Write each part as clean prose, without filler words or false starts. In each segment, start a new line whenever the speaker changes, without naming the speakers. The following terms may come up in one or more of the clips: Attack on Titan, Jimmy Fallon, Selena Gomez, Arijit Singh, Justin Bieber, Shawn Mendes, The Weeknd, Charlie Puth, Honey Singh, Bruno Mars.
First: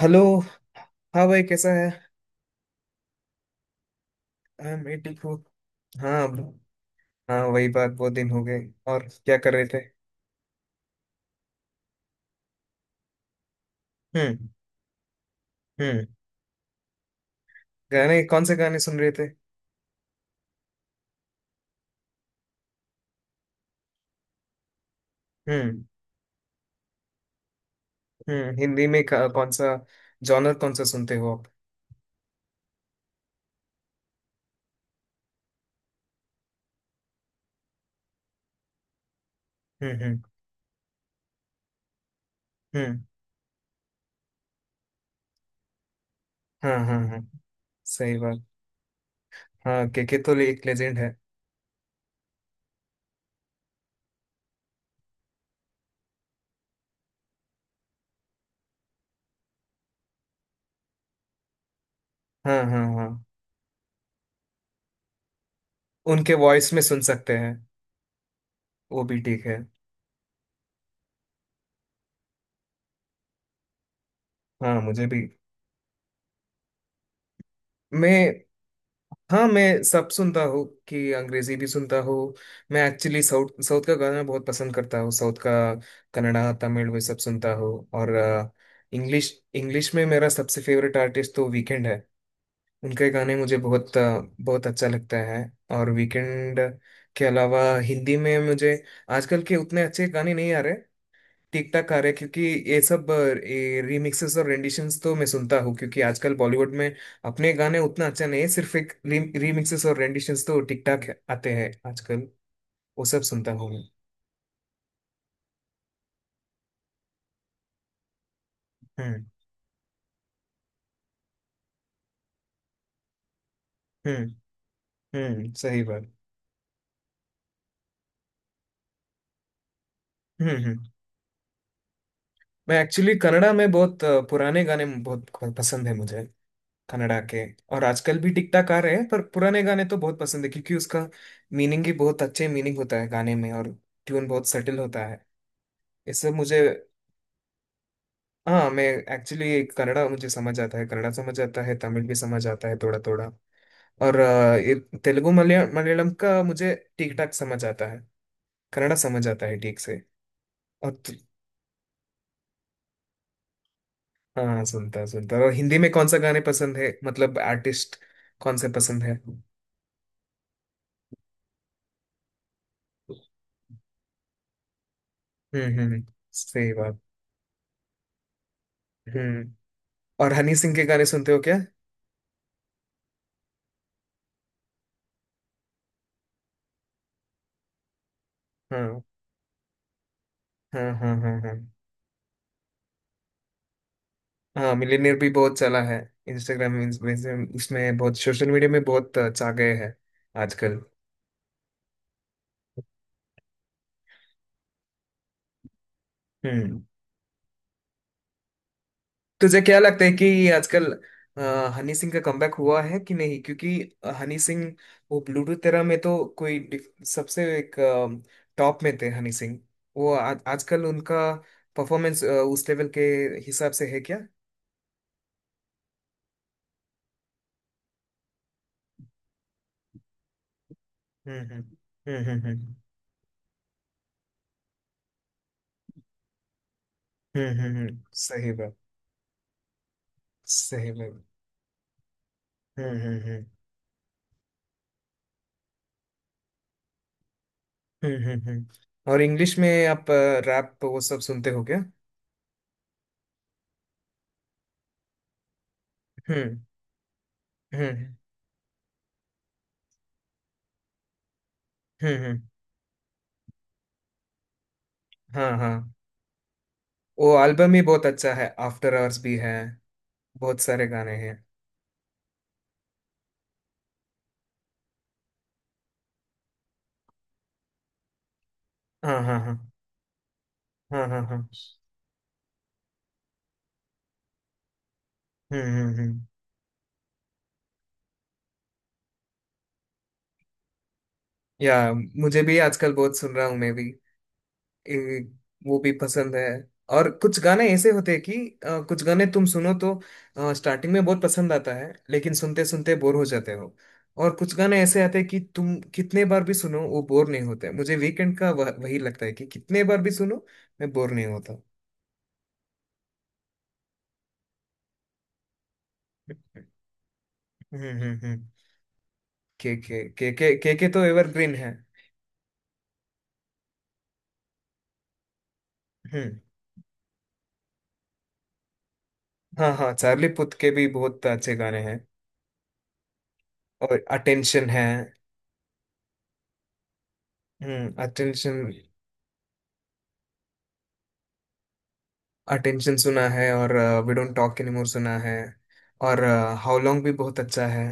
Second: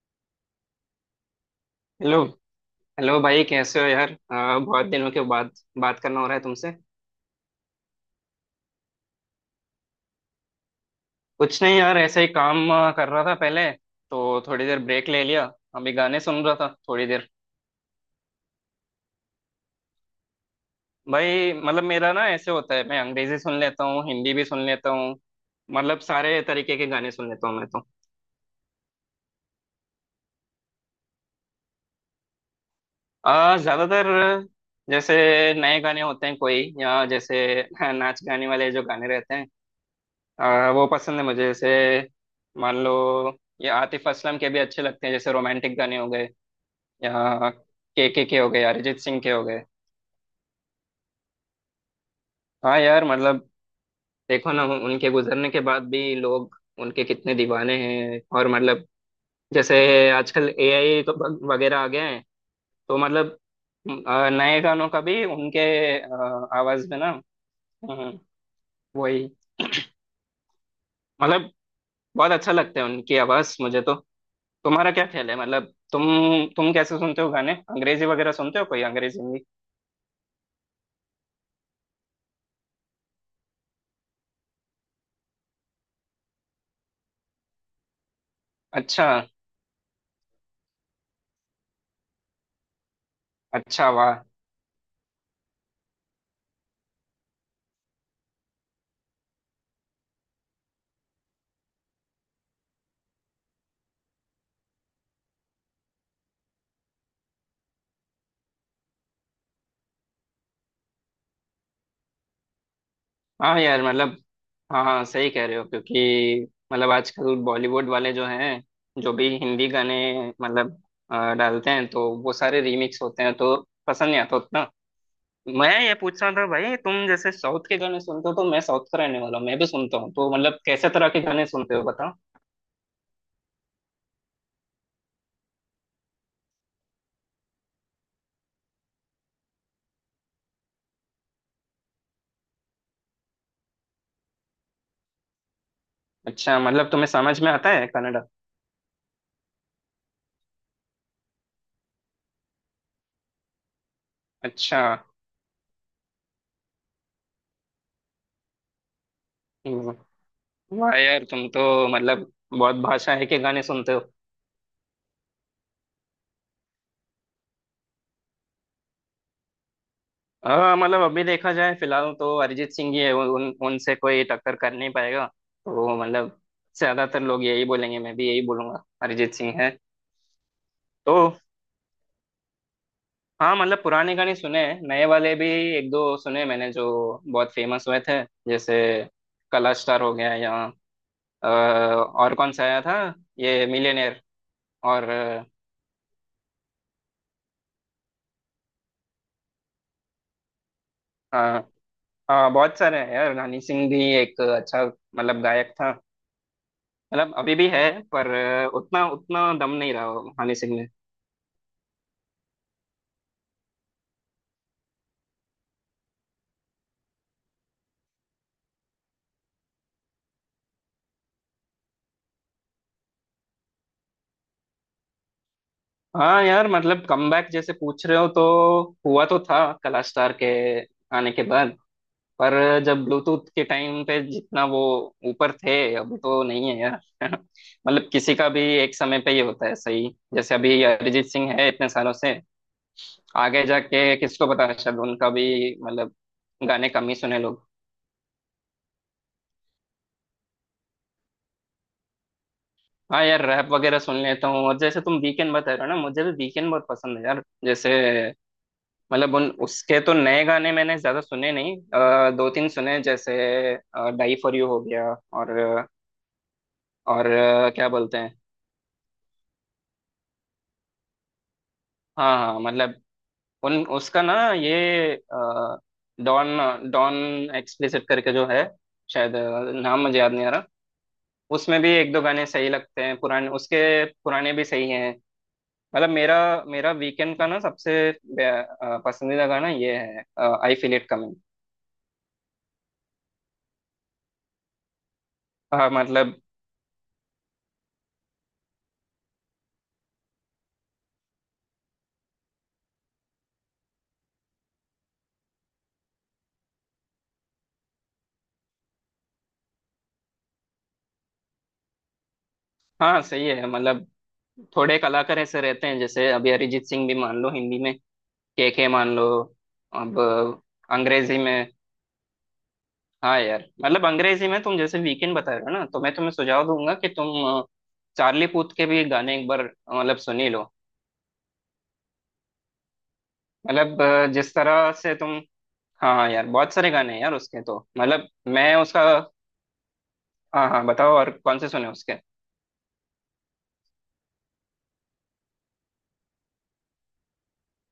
Hello. हाँ भाई, कैसा है?
हेलो। हेलो भाई कैसे हो यार
आई एम
बहुत दिनों
ठीक
के
हूँ।
बाद बात करना
हाँ।
हो रहा है तुमसे।
हाँ, वही बात, बहुत दिन हो गए। और क्या कर रहे थे?
कुछ नहीं यार, ऐसे ही काम कर रहा था पहले, तो
हम्म।
थोड़ी देर ब्रेक ले लिया। अभी
हम्म।
गाने सुन रहा था थोड़ी देर।
गाने कौन से गाने सुन रहे थे?
भाई मतलब मेरा ना ऐसे होता है, मैं अंग्रेजी सुन लेता हूँ, हिंदी भी सुन लेता हूँ।
हम्म।
मतलब सारे तरीके के गाने सुन लेता हूँ मैं तो।
हम्म। हिंदी में कौन सा जॉनर कौन सा सुनते हो आप?
ज्यादातर जैसे नए गाने होते हैं कोई, या जैसे नाच गाने वाले जो गाने रहते हैं,
हम्म। हम्म।
वो पसंद है मुझे। जैसे मान लो,
हम्म।
ये आतिफ असलम के भी अच्छे लगते हैं, जैसे रोमांटिक गाने हो गए,
हाँ हाँ हाँ,
या
सही
के
बात।
हो गए, अरिजीत सिंह के हो गए।
हाँ, केके तो एक लेजेंड है।
हाँ यार मतलब देखो ना, उनके गुजरने के बाद भी लोग उनके कितने दीवाने हैं। और मतलब जैसे आजकल एआई वगैरह आ गए हैं।
हाँ हाँ
तो
हाँ,
मतलब नए गानों का भी उनके आ,
उनके वॉइस में
आवाज में
सुन
ना।
सकते हैं।
हम्म,
वो भी
वही
ठीक है।
मतलब बहुत अच्छा लगता है उनकी आवाज मुझे तो।
हाँ,
तुम्हारा क्या
मुझे भी।
ख्याल है? मतलब तुम कैसे सुनते हो गाने? अंग्रेजी वगैरह
मैं,
सुनते हो कोई, अंग्रेजी में?
हाँ मैं सब सुनता हूँ कि अंग्रेजी भी सुनता हूँ। मैं एक्चुअली साउथ साउथ का गाना बहुत पसंद करता हूँ, साउथ का। कन्नड़ा, तमिल वे सब सुनता हूँ। और
अच्छा।
इंग्लिश, इंग्लिश में मेरा सबसे फेवरेट आर्टिस्ट तो वीकेंड है। उनके गाने मुझे
अच्छा
बहुत
वाह।
बहुत अच्छा लगता है। और वीकेंड के अलावा हिंदी में मुझे आजकल के उतने अच्छे गाने नहीं आ रहे। ठीक ठाक आ रहे हैं, क्योंकि ये सब रीमिक्सेस और रेंडिशंस तो मैं सुनता हूँ, क्योंकि आजकल बॉलीवुड में अपने गाने उतना अच्छा नहीं है, सिर्फ एक रीमिक्सेस और रेंडिशंस तो ठीक ठाक आते हैं आजकल। वो सब सुनता
हाँ
हूँ
यार
मैं।
मतलब, हाँ हाँ सही कह रहे हो, क्योंकि मतलब आजकल बॉलीवुड वाले जो हैं, जो
हम्म।
भी हिंदी गाने मतलब डालते हैं तो वो सारे रीमिक्स होते हैं, तो पसंद नहीं
हम्म।
आता उतना।
हम्म,
मैं
सही
ये
बात।
पूछ रहा था भाई, तुम जैसे साउथ के गाने सुनते हो, तो मैं साउथ का रहने वाला हूँ, मैं भी सुनता हूँ, तो
हम्म।
मतलब कैसे
हम्म।
तरह के गाने सुनते हो बताओ।
मैं एक्चुअली कन्नड़ा में बहुत पुराने गाने बहुत पसंद है मुझे। कन्नड़ा के। और आजकल भी टिक टाक आ रहे हैं, पर पुराने गाने तो बहुत पसंद है, क्योंकि उसका मीनिंग भी बहुत अच्छे मीनिंग होता है गाने में, और ट्यून बहुत सटल होता है। ये सब
अच्छा
मुझे।
मतलब तुम्हें समझ में आता है कन्नड़ा?
हाँ, मैं एक्चुअली कन्नड़ा, मुझे समझ आता है, कन्नड़ा समझ आता है, तमिल भी समझ आता है थोड़ा थोड़ा। और ये
अच्छा।
तेलुगु, मलयालम का मुझे ठीक ठाक समझ आता है। कन्नड़ा समझ आता है ठीक
हम्म।
से। और
वाह यार, तुम तो मतलब बहुत भाषाएं के गाने सुनते हो।
हाँ, सुनता सुनता। और हिंदी में कौन सा गाने पसंद है, मतलब आर्टिस्ट कौन से पसंद है?
हाँ मतलब अभी देखा जाए फिलहाल तो अरिजीत सिंह ही है,
हम्म।
उन उन- उनसे कोई टक्कर कर नहीं पाएगा।
हम्म।
तो मतलब
सही बात।
ज्यादातर लोग यही बोलेंगे, मैं भी यही बोलूंगा, अरिजीत
हम्म।
सिंह है।
और हनी सिंह के गाने
तो
सुनते हो क्या?
हाँ मतलब पुराने गाने सुने हैं, नए वाले भी एक दो सुने मैंने, जो बहुत फेमस हुए थे। जैसे
हाँ
कला स्टार हो गया, या
हाँ हाँ हाँ। हाँ
और कौन सा आया था, ये मिलियनेयर।
हाँ,
और
मिलीनियर भी बहुत चला है। इंस्टाग्राम, उसमें बहुत, सोशल मीडिया में बहुत छा गए हैं आजकल।
हाँ हाँ, बहुत सारे हैं यार। हनी सिंह भी एक अच्छा मतलब गायक था,
हम्म।
मतलब अभी भी है, पर उतना
तो
उतना
तुझे
दम
क्या
नहीं
लगता
रहा
है कि
हनी सिंह में।
आजकल अ, हनी सिंह का कमबैक हुआ है कि नहीं? क्योंकि हनी सिंह, वो ब्लूटूथ तेरा में तो कोई सबसे एक टॉप में थे हनी सिंह। वो आजकल उनका परफॉर्मेंस उस लेवल के हिसाब से है क्या?
हाँ यार मतलब कमबैक जैसे पूछ रहे हो तो हुआ तो था, कला स्टार के आने
हम्म
के
हम्म
बाद।
हम्म।
पर जब ब्लूटूथ के टाइम पे जितना वो ऊपर थे, अभी तो नहीं है यार
हम्म।
मतलब किसी का
सही
भी
बात।
एक समय पे ही होता है सही। जैसे अभी
सही बात।
अरिजीत सिंह है इतने सालों से,
हम्म।
आगे जाके किसको पता, शायद उनका भी मतलब गाने कम ही सुने लोग।
हम्म। और इंग्लिश में आप रैप वो सब सुनते हो क्या?
हाँ यार रैप वगैरह सुन लेता हूँ, और जैसे तुम वीकेंड बता रहे हो ना, मुझे भी
हम्म।
वीकेंड बहुत पसंद है यार। जैसे
हम्म।
मतलब उन उसके तो नए गाने मैंने ज्यादा सुने नहीं,
हम्म। हम्म।
दो तीन सुने जैसे डाई फॉर यू हो गया,
हाँ
और
हाँ।
और
वो एल्बम ही
क्या
बहुत
बोलते
अच्छा
हैं।
है, आफ्टर आवर्स भी है, बहुत सारे गाने हैं।
हाँ हाँ मतलब उन उसका ना ये डॉन डॉन एक्सप्लिसिट करके जो है,
हाँ
शायद
हाँ हाँ।
नाम मुझे याद नहीं आ रहा।
हाँ हाँ हाँ।
उसमें भी एक दो गाने सही लगते हैं पुराने उसके, पुराने भी सही हैं। मतलब
हम्म।
मेरा मेरा वीकेंड का ना सबसे बे- पसंदीदा गाना ये है, आई फील इट कमिंग।
या, मुझे भी आजकल बहुत सुन रहा हूँ मैं भी। ए, वो भी
मतलब
पसंद है। और कुछ गाने ऐसे होते हैं कि कुछ गाने तुम सुनो तो स्टार्टिंग में बहुत पसंद आता है, लेकिन सुनते सुनते बोर हो जाते हो। और कुछ गाने ऐसे आते हैं कि तुम कितने बार भी सुनो वो बोर नहीं होते। मुझे वीकेंड का वही लगता है कि कितने बार भी सुनो मैं बोर नहीं होता।
हाँ सही है। मतलब थोड़े कलाकार ऐसे रहते हैं, जैसे अभी
हम्म
अरिजीत सिंह भी मान लो हिंदी में,
हम्म।
के मान लो।
के,
अब
के तो
अंग्रेजी
एवरग्रीन
में
है।
हाँ यार मतलब अंग्रेजी में तुम जैसे वीकेंड बता रहे हो ना, तो मैं तुम्हें
हम्म।
सुझाव दूंगा कि तुम अ, चार्ली पूथ के भी गाने एक बार
हाँ हाँ,
मतलब
चार्ली
सुन ही
पुथ
लो।
के भी बहुत अच्छे गाने हैं।
मतलब
और
जिस
अटेंशन है।
तरह से तुम हाँ हाँ यार, बहुत सारे गाने हैं यार उसके तो,
हम्म,
मतलब
अटेंशन।
मैं उसका। हाँ हाँ बताओ, और कौन से सुने उसके।
अटेंशन सुना है, और वी डोंट टॉक एनीमोर सुना है। और हाउ लॉन्ग भी बहुत अच्छा है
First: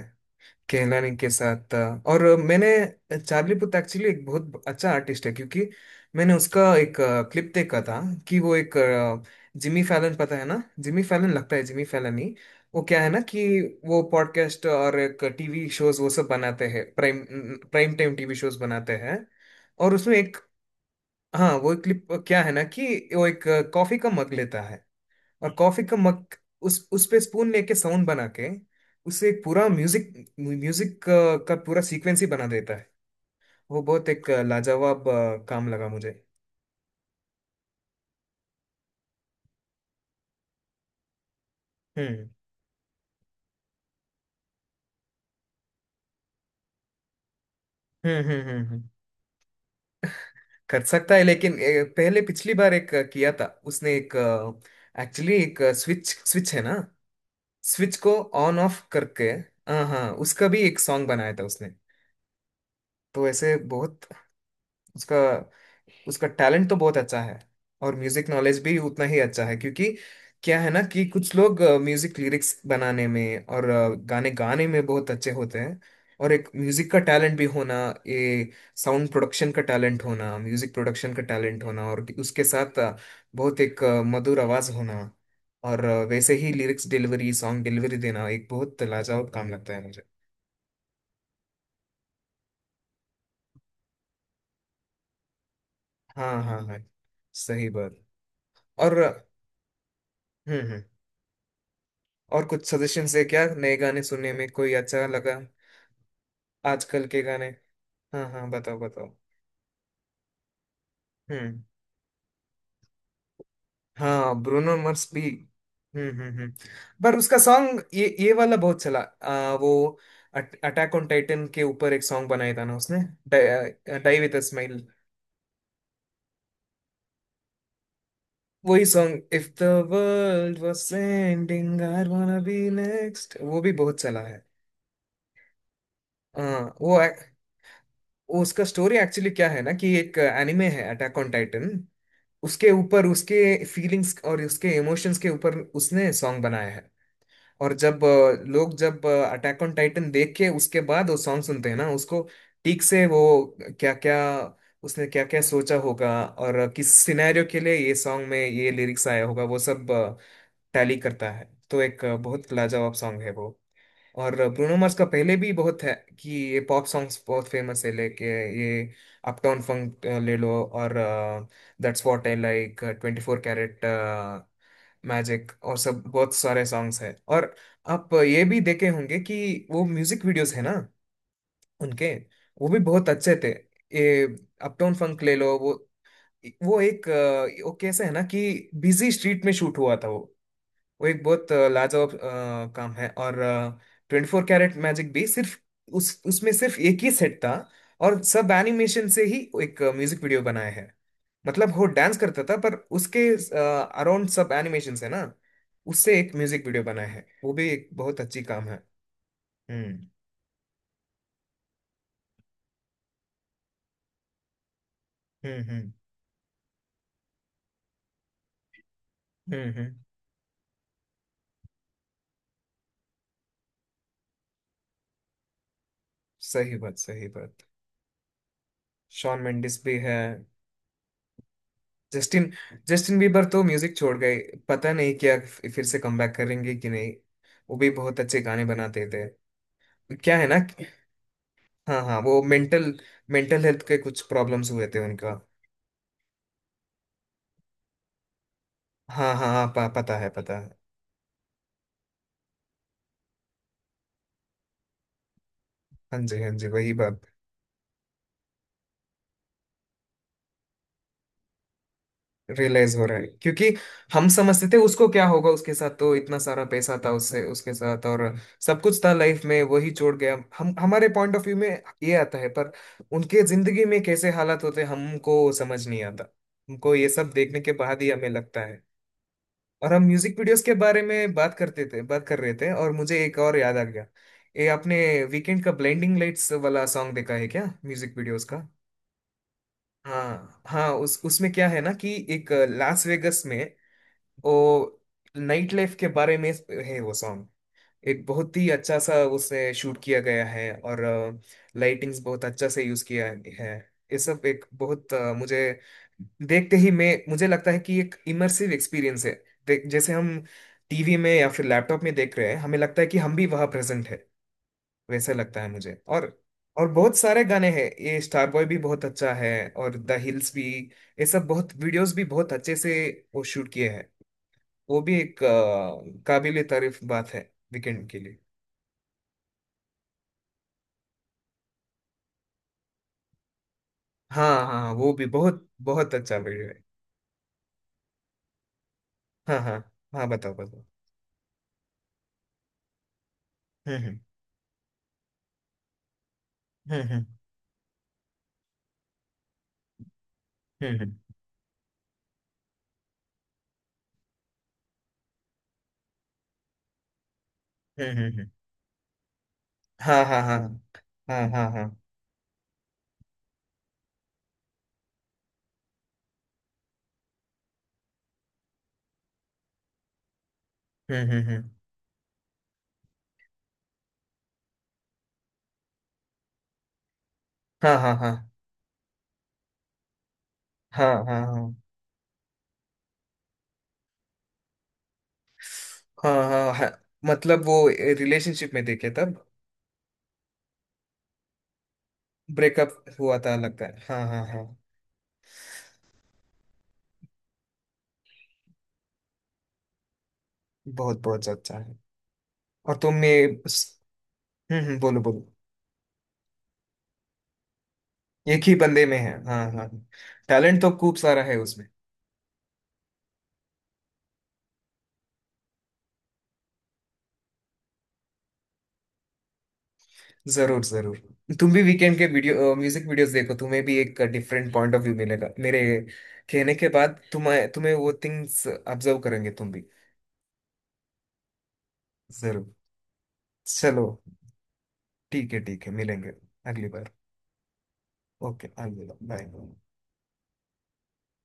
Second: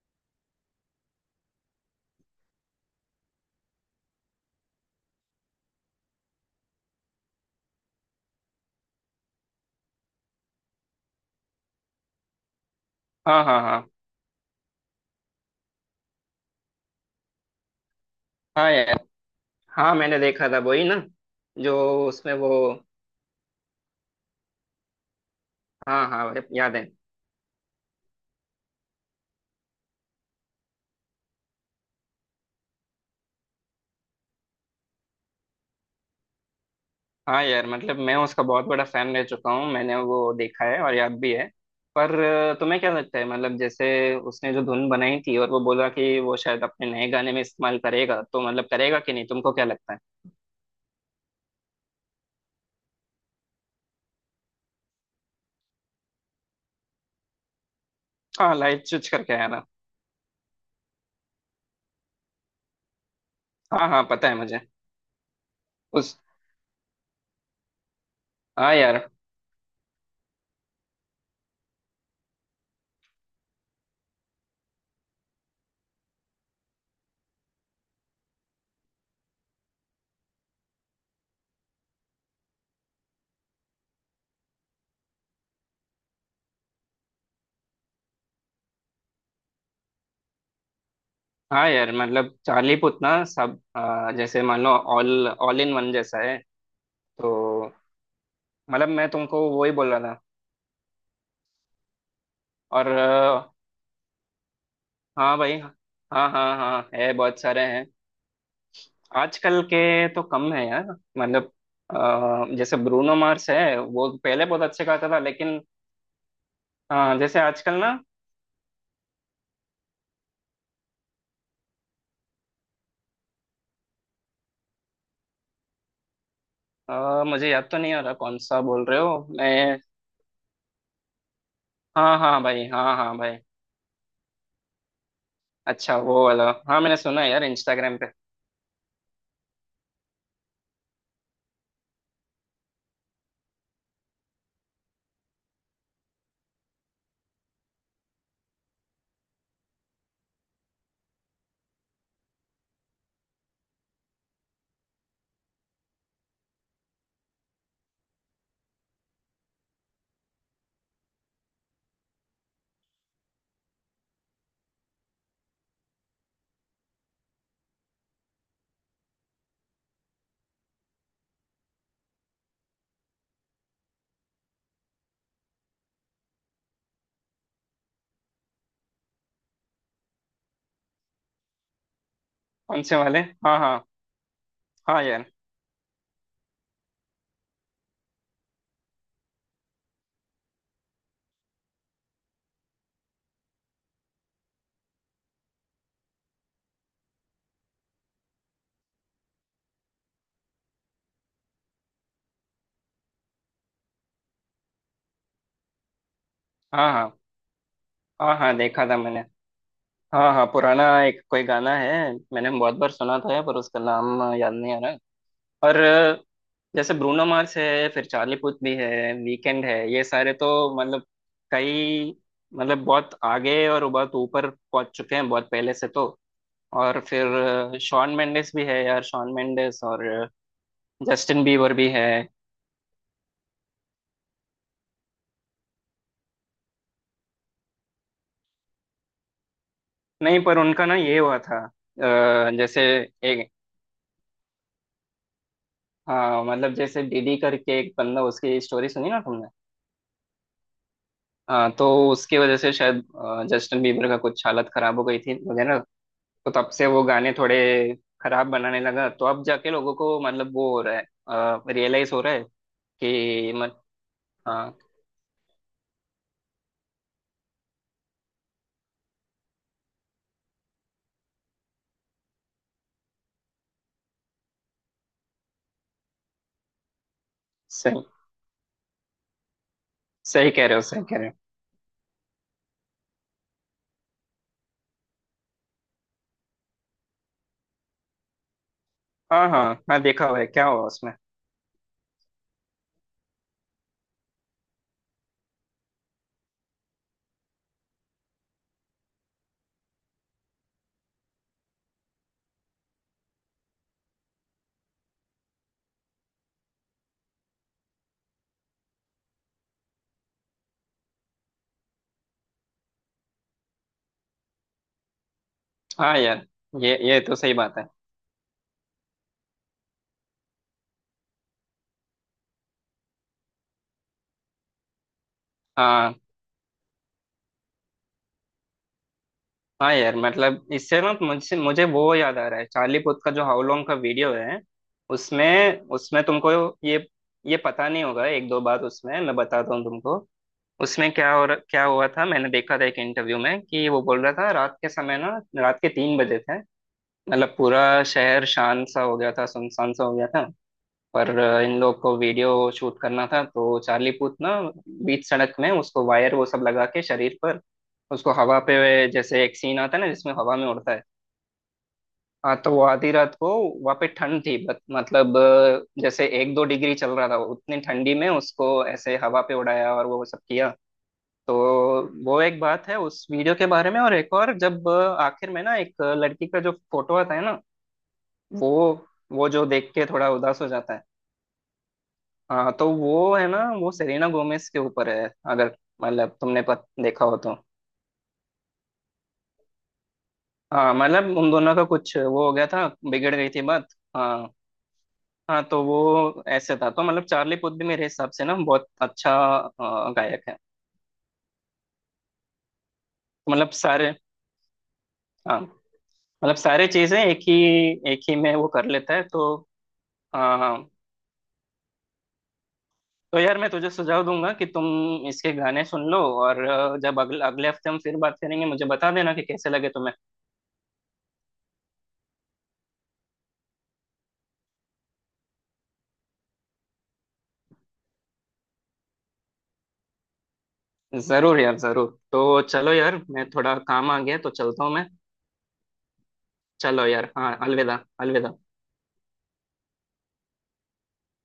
केहलानी के साथ। और मैंने चार्ली पुथ एक्चुअली एक बहुत अच्छा आर्टिस्ट है, क्योंकि मैंने उसका एक क्लिप देखा था कि वो एक जिमी फैलन, पता है ना जिमी फैलन, लगता है जिमी फैलन ही। वो क्या है ना कि
हाँ हाँ हाँ
वो पॉडकास्ट और एक टीवी शोज वो सब बनाते हैं। Prime, prime time TV shows
हाँ
बनाते
यार।
हैं। और
हाँ
उसमें
मैंने
एक,
देखा था वही ना,
हाँ वो
जो
एक क्लिप
उसमें
क्या है
वो
ना कि वो एक कॉफी का मग लेता है, और कॉफी का
हाँ
मग
हाँ अरे याद है।
उस पे स्पून लेके साउंड बना के, उससे एक पूरा म्यूजिक, म्यूजिक का पूरा सीक्वेंस ही बना देता है। वो बहुत एक लाजवाब काम लगा मुझे।
हाँ यार मतलब मैं उसका बहुत बड़ा फैन रह चुका हूँ, मैंने वो देखा है और याद भी है। पर
हम्म
तुम्हें क्या लगता है, मतलब जैसे उसने जो धुन बनाई थी और वो बोला कि वो शायद अपने नए गाने में इस्तेमाल करेगा,
हम्म
तो
हम्म हम्म
मतलब
हम्म।
करेगा कि नहीं तुमको क्या लगता है?
कर सकता है, लेकिन पहले पिछली बार एक किया था उसने एक, एक्चुअली एक स्विच, स्विच है ना, स्विच को
हाँ
ऑन
लाइट
ऑफ
स्विच
करके।
करके आया था।
हाँ हाँ, उसका भी एक सॉन्ग बनाया था उसने, तो ऐसे
हाँ हाँ
बहुत
पता है मुझे
उसका।
उस
उसका टैलेंट तो बहुत अच्छा है, और म्यूजिक नॉलेज
हाँ
भी उतना
यार।
ही अच्छा है, क्योंकि क्या है ना कि कुछ लोग म्यूजिक लिरिक्स बनाने में और गाने गाने में बहुत अच्छे होते हैं। और एक म्यूजिक का टैलेंट भी होना, ये साउंड प्रोडक्शन का टैलेंट होना, म्यूजिक प्रोडक्शन का टैलेंट होना, और उसके साथ बहुत एक मधुर आवाज होना, और वैसे ही लिरिक्स डिलीवरी, सॉन्ग डिलीवरी देना एक बहुत लाजवाब काम लगता है मुझे।
हाँ यार मतलब चालीपुतना सब जैसे मान लो ऑल ऑल इन वन जैसा है
हाँ हाँ हाँ,
तो
सही बात।
मतलब
और
मैं तुमको वो ही बोल रहा था।
हम्म। हम्म, और कुछ
और
सजेशन है क्या, नए गाने सुनने में कोई अच्छा
हाँ
लगा
भाई हाँ हाँ हाँ,
आजकल
है
के
बहुत
गाने?
सारे हैं।
हाँ हाँ, बताओ बताओ।
आजकल के तो कम है यार। मतलब
हम्म।
जैसे ब्रूनो मार्स है, वो
हाँ,
पहले बहुत
ब्रूनो
अच्छे गाता
मार्स
था
भी।
लेकिन
हम्म। पर
हाँ
उसका
जैसे आजकल
सॉन्ग
ना
ये वाला बहुत चला, वो अटैक ऑन टाइटन के ऊपर एक सॉन्ग बनाया था ना उसने, डाई विद अ स्माइल।
मुझे याद तो नहीं आ रहा कौन सा
वही
बोल रहे हो
सॉन्ग इफ द
मैं।
वर्ल्ड वाज एंडिंग आई
हाँ
वाना
हाँ
बी
भाई, हाँ हाँ
नेक्स्ट,
भाई।
वो भी बहुत चला है।
अच्छा वो वाला,
हाँ।
हाँ मैंने
वो
सुना है यार इंस्टाग्राम पे।
वो उसका स्टोरी एक्चुअली क्या है ना कि एक एनिमे है अटैक ऑन टाइटन, उसके ऊपर उसके फीलिंग्स और उसके इमोशंस के ऊपर उसने सॉन्ग बनाया है। और जब लोग जब अटैक ऑन टाइटन देख के उसके बाद वो सॉन्ग सुनते हैं ना उसको, ठीक से वो क्या क्या, उसने क्या क्या सोचा होगा और किस सिनेरियो के लिए ये सॉन्ग में ये लिरिक्स आया होगा, वो सब टैली करता है। तो एक बहुत लाजवाब सॉन्ग है वो। और ब्रूनो मार्स का पहले भी बहुत है कि ये पॉप सॉन्ग्स बहुत फेमस है लेके, ये अपटाउन फंक ले लो, और that's what I like, twenty four carat magic, और सब बहुत सारे सॉन्ग्स हैं। और आप ये भी देखे होंगे कि वो म्यूजिक वीडियोस है ना उनके, वो भी
कौन से
बहुत
वाले?
अच्छे थे।
हाँ हाँ
ये अपटाउन
हाँ
फंक
यार।
ले लो, वो एक वो कैसे है ना कि बिजी स्ट्रीट में शूट हुआ था वो। वो एक बहुत लाजवाब काम है। और ट्वेंटी फोर कैरेट मैजिक भी, सिर्फ उस उसमें सिर्फ एक ही सेट था, और सब एनिमेशन से ही एक म्यूजिक वीडियो बनाया है। मतलब वो डांस करता था, पर उसके अराउंड सब एनिमेशन है ना, उससे एक म्यूजिक वीडियो
हाँ
बनाया
हाँ
है। वो भी एक बहुत
हाँ
अच्छी
हाँ
काम है।
देखा था मैंने।
हम्म
हाँ हाँ पुराना एक कोई गाना है, मैंने बहुत बार सुना तो है पर उसका नाम याद नहीं आ रहा। और
हम्म।
जैसे ब्रूनो मार्स है, फिर चार्ली पुथ भी है, वीकेंड है,
हम्म,
ये सारे तो मतलब कई मतलब बहुत आगे और बहुत ऊपर पहुंच चुके हैं बहुत पहले से तो।
सही बात।
और फिर
सही बात।
शॉन मेंडेस भी है यार, शॉन
शॉन
मेंडेस
मेंडिस भी
और
है।
जस्टिन बीबर भी है।
जस्टिन, जस्टिन बीबर तो म्यूजिक छोड़ गए। पता नहीं क्या, फिर से कमबैक करेंगे कि नहीं, वो भी बहुत अच्छे गाने बनाते थे। क्या
नहीं
है ना
पर उनका
कि-
ना ये हुआ था
हाँ हाँ, वो
जैसे
मेंटल,
एक
मेंटल हेल्थ के कुछ प्रॉब्लम्स हुए थे उनका।
हाँ मतलब जैसे डीडी करके एक बंदा, उसकी स्टोरी सुनी ना
हाँ
तुमने।
हाँ हाँ, पता है पता है।
हाँ तो उसकी वजह से शायद जस्टिन बीबर का कुछ हालत खराब हो गई थी वगैरह।
हाँ जी, हाँ
तो
जी,
तब से
वही
वो
बात।
गाने थोड़े खराब बनाने लगा, तो अब जाके लोगों को मतलब वो हो रहा है, रियलाइज हो रहा है
रियलाइज हो रहा है,
कि
क्योंकि
मत
हम समझते थे
हाँ
उसको क्या होगा, उसके साथ तो इतना सारा पैसा था, उससे उसके साथ और सब कुछ था लाइफ में, वही छोड़ गया। हम हमारे पॉइंट ऑफ व्यू में ये आता है, पर उनके जिंदगी में कैसे हालात होते हैं, हमको समझ नहीं आता। हमको ये सब देखने के बाद
सही।
ही हमें लगता है। और हम म्यूजिक
सही
वीडियोस
कह
के
रहे हो,
बारे
सही कह रहे
में
हो।
बात करते थे, बात कर रहे थे, और मुझे एक और याद आ गया। ये आपने वीकेंड का ब्लेंडिंग लाइट्स वाला सॉन्ग देखा है क्या, म्यूजिक वीडियोस का?
हाँ हाँ हाँ देखा हुआ है,
हाँ
क्या हुआ
हाँ,
उसमें?
उस उसमें क्या है ना कि एक लास वेगस में वो नाइट लाइफ के बारे में है वो सॉन्ग। एक बहुत ही अच्छा सा उसे शूट किया गया है, और लाइटिंग्स बहुत अच्छा से यूज किया है। ये सब एक बहुत मुझे देखते ही मैं, मुझे लगता है कि एक इमर्सिव एक्सपीरियंस है। जैसे हम टीवी में या फिर लैपटॉप में देख रहे हैं, हमें लगता है कि हम भी वहां प्रेजेंट है, वैसा लगता है मुझे।
हाँ
और
यार
और बहुत
ये तो
सारे
सही
गाने
बात
हैं,
है।
ये स्टार बॉय भी बहुत अच्छा है, और द हिल्स भी। ये सब बहुत वीडियोस भी बहुत अच्छे से वो शूट किए हैं। वो भी एक
हाँ
काबिले तारीफ बात है वीकेंड के लिए।
हाँ यार मतलब इससे ना मुझसे मुझे वो याद आ रहा है चार्ली पुथ का जो हाउ लॉन्ग का वीडियो
हाँ
है।
हाँ हाँ, वो भी बहुत
उसमें
बहुत
उसमें
अच्छा
तुमको
वीडियो है।
ये ये पता नहीं होगा, एक दो बात उसमें मैं
हाँ
बताता
हाँ,
हूँ तुमको।
हाँ बताओ बताओ।
उसमें क्या हुआ था, मैंने देखा था एक इंटरव्यू में कि वो
हम्म
बोल रहा था रात के समय ना, रात के तीन बजे थे।
हम्म।
मतलब पूरा शहर शांत सा हो गया था, सुनसान सा हो गया था।
हम्म हम्म
पर इन लोग को वीडियो शूट करना था, तो चार्ली पूथ ना बीच सड़क में उसको वायर वो सब लगा के शरीर पर,
हम्म।
उसको हवा पे जैसे एक सीन आता है ना
हाँ
जिसमें
हाँ
हवा
हाँ।
में उड़ता है।
हाँ हाँ हाँ।
हाँ तो वो आधी रात को वहाँ पे ठंड थी, मतलब जैसे एक दो डिग्री चल रहा था, उतनी ठंडी में उसको ऐसे हवा पे उड़ाया और वो सब किया। तो
हम्म।
वो एक बात है उस वीडियो के बारे में। और एक और, जब आखिर में ना एक लड़की का जो फोटो आता है ना,
हाँ हाँ हाँ।
वो वो जो देख के थोड़ा उदास हो जाता है।
हाँ हाँ हाँ।
हाँ तो वो है ना, वो सेलेना गोमेज के ऊपर है, अगर
हाँ
मतलब तुमने
हाँ हाँ
देखा हो तो।
मतलब वो रिलेशनशिप में देखे तब।
हाँ मतलब उन दोनों का कुछ वो हो गया था,
ब्रेकअप
बिगड़
हुआ
गई
था
थी
लगता
बात।
है, हाँ हाँ
हाँ
हाँ।
हाँ तो वो ऐसे था। तो मतलब चार्ली पुथ भी मेरे हिसाब से ना बहुत अच्छा गायक है।
बहुत बहुत अच्छा है। और तुमने,
मतलब सारे
हम्म। हम्म, बोलो बोलो।
हाँ मतलब सारे चीजें एक ही में
एक
वो
ही
कर
बंदे
लेता
में
है
है,
तो
हाँ हाँ हाँ।
हाँ
टैलेंट
हाँ।
तो खूब सारा है उसमें।
तो यार मैं तुझे सुझाव दूंगा कि तुम इसके गाने सुन लो, और जब अगले अगले हफ्ते हम फिर बात करेंगे मुझे बता देना कि कैसे लगे तुम्हें।
जरूर, जरूर। तुम भी वीकेंड के वीडियो, म्यूजिक वीडियोस देखो, तुम्हें भी एक डिफरेंट पॉइंट ऑफ व्यू मिलेगा। मेरे कहने के बाद तुम्हें तुम्हें वो थिंग्स ऑब्जर्व करेंगे तुम भी।
जरूर यार जरूर। तो
जरूर।
चलो यार, मैं थोड़ा
चलो,
काम आ गया तो चलता हूँ मैं।
ठीक है, ठीक है, मिलेंगे अगली
चलो
बार।
यार, हाँ अलविदा अलविदा।
ओके, अलविदा, बाय।